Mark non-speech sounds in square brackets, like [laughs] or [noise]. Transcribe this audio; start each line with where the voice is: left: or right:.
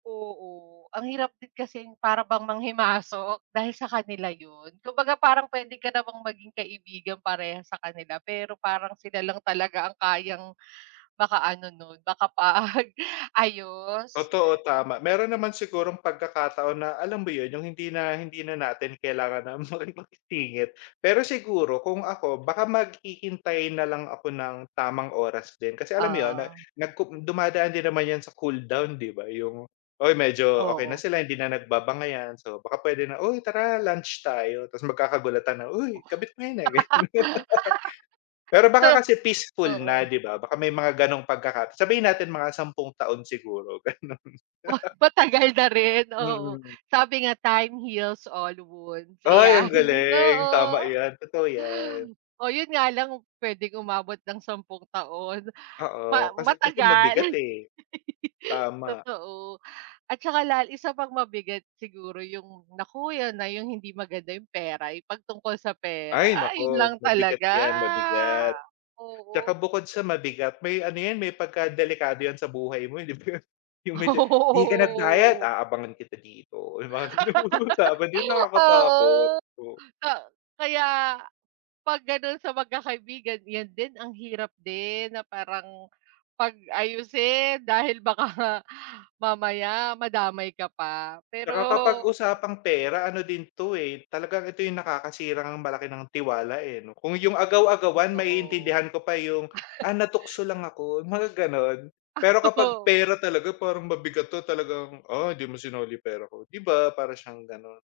right: Oo, ang hirap din kasing para bang manghimasok, dahil sa kanila 'yun. Kumbaga parang puwede ka namang maging kaibigan parehas sa kanila pero parang sila lang talaga ang kayang makaano nun, makapag-ayos.
left: Totoo tama. Meron naman sigurong pagkakataon na, alam mo 'yun 'yung hindi na hindi na natin kailangan na makipagsingit. Pero siguro kung ako baka maghihintay na lang ako ng tamang oras din, kasi alam mo 'yun na
right: Oo.
left: nagku dumadaan din naman 'yan sa cool down, 'di ba, 'yung ay medyo okey na
right: Oo.
left: sila, hindi na nagbabangayan, so baka puwede na, "Uy tara lunch tayo." Tas magkakagulatan na, "Uy, kabit mo 'yun ah," ganun.
right: [laughs]
left: Pero baka kasi
right: So,
left: peaceful na
right: oo.
left: 'di ba, baka may mga gano'ng pagkaka sabihin natin mga 10 taon siguro ganun.
right: Ah!
left: [laughs]
right: Matagal na rin, oo.
left: Mm.
right: Sabi nga, time heals all wounds
left: Ay ang
right: iyan,
left: galing, tama
right: oo.
left: 'yan, totoo 'yan.
right: Oh 'yun nga lang kung puwedeng umabot ng sampung taon, ma
left: Oo, kasi kasi mabigat
right: matagal
left: eh,
right: [laughs]
left: tama.
right: totoo. At saka lal isa pang mabigat siguro yung naku 'yan na 'yung hindi maganda 'yung pera, 'yung 'pag tungkol sa pera,
left: Ay
right: ay 'yun lang
left: naku mabigat
right: talaga,
left: 'yan mabigat. Tsaka
right: oo.
left: bukod sa mabigat may ano 'yan may pagkadelikado 'yan sa buhay mo eh 'di ba, 'yung may
right: Oo,
left: de "Di ka nagbayad,
right: oo.
left: aabangan kita dito" 'yung mga ganung usapa 'di ba
right: [laughs]
left: nakakatakot.
right: Oo. A kaya 'pag ganun sa magkakaibigan 'yan din ang hirap din na parang pag-ayusin, dahil baka nga mamaya madamay ka pa pero
left: 'Tsaka kapag usapang pera ano din 'to eh, talagang ito 'yung nakakasirang malaki ng tiwala eh 'no. Kung 'yung agaw-agawan
right: Totoo.
left: maiintindihan ko pa 'yung, "Ah,
right: [laughs]
left: natukso lang ako." Mga gano'n, pero kapag
right: [laughs]
left: pera talaga parang mabigat 'to talagang, "Ah, hindi mo sinoli pera ko." 'Di ba para siyang gano'n.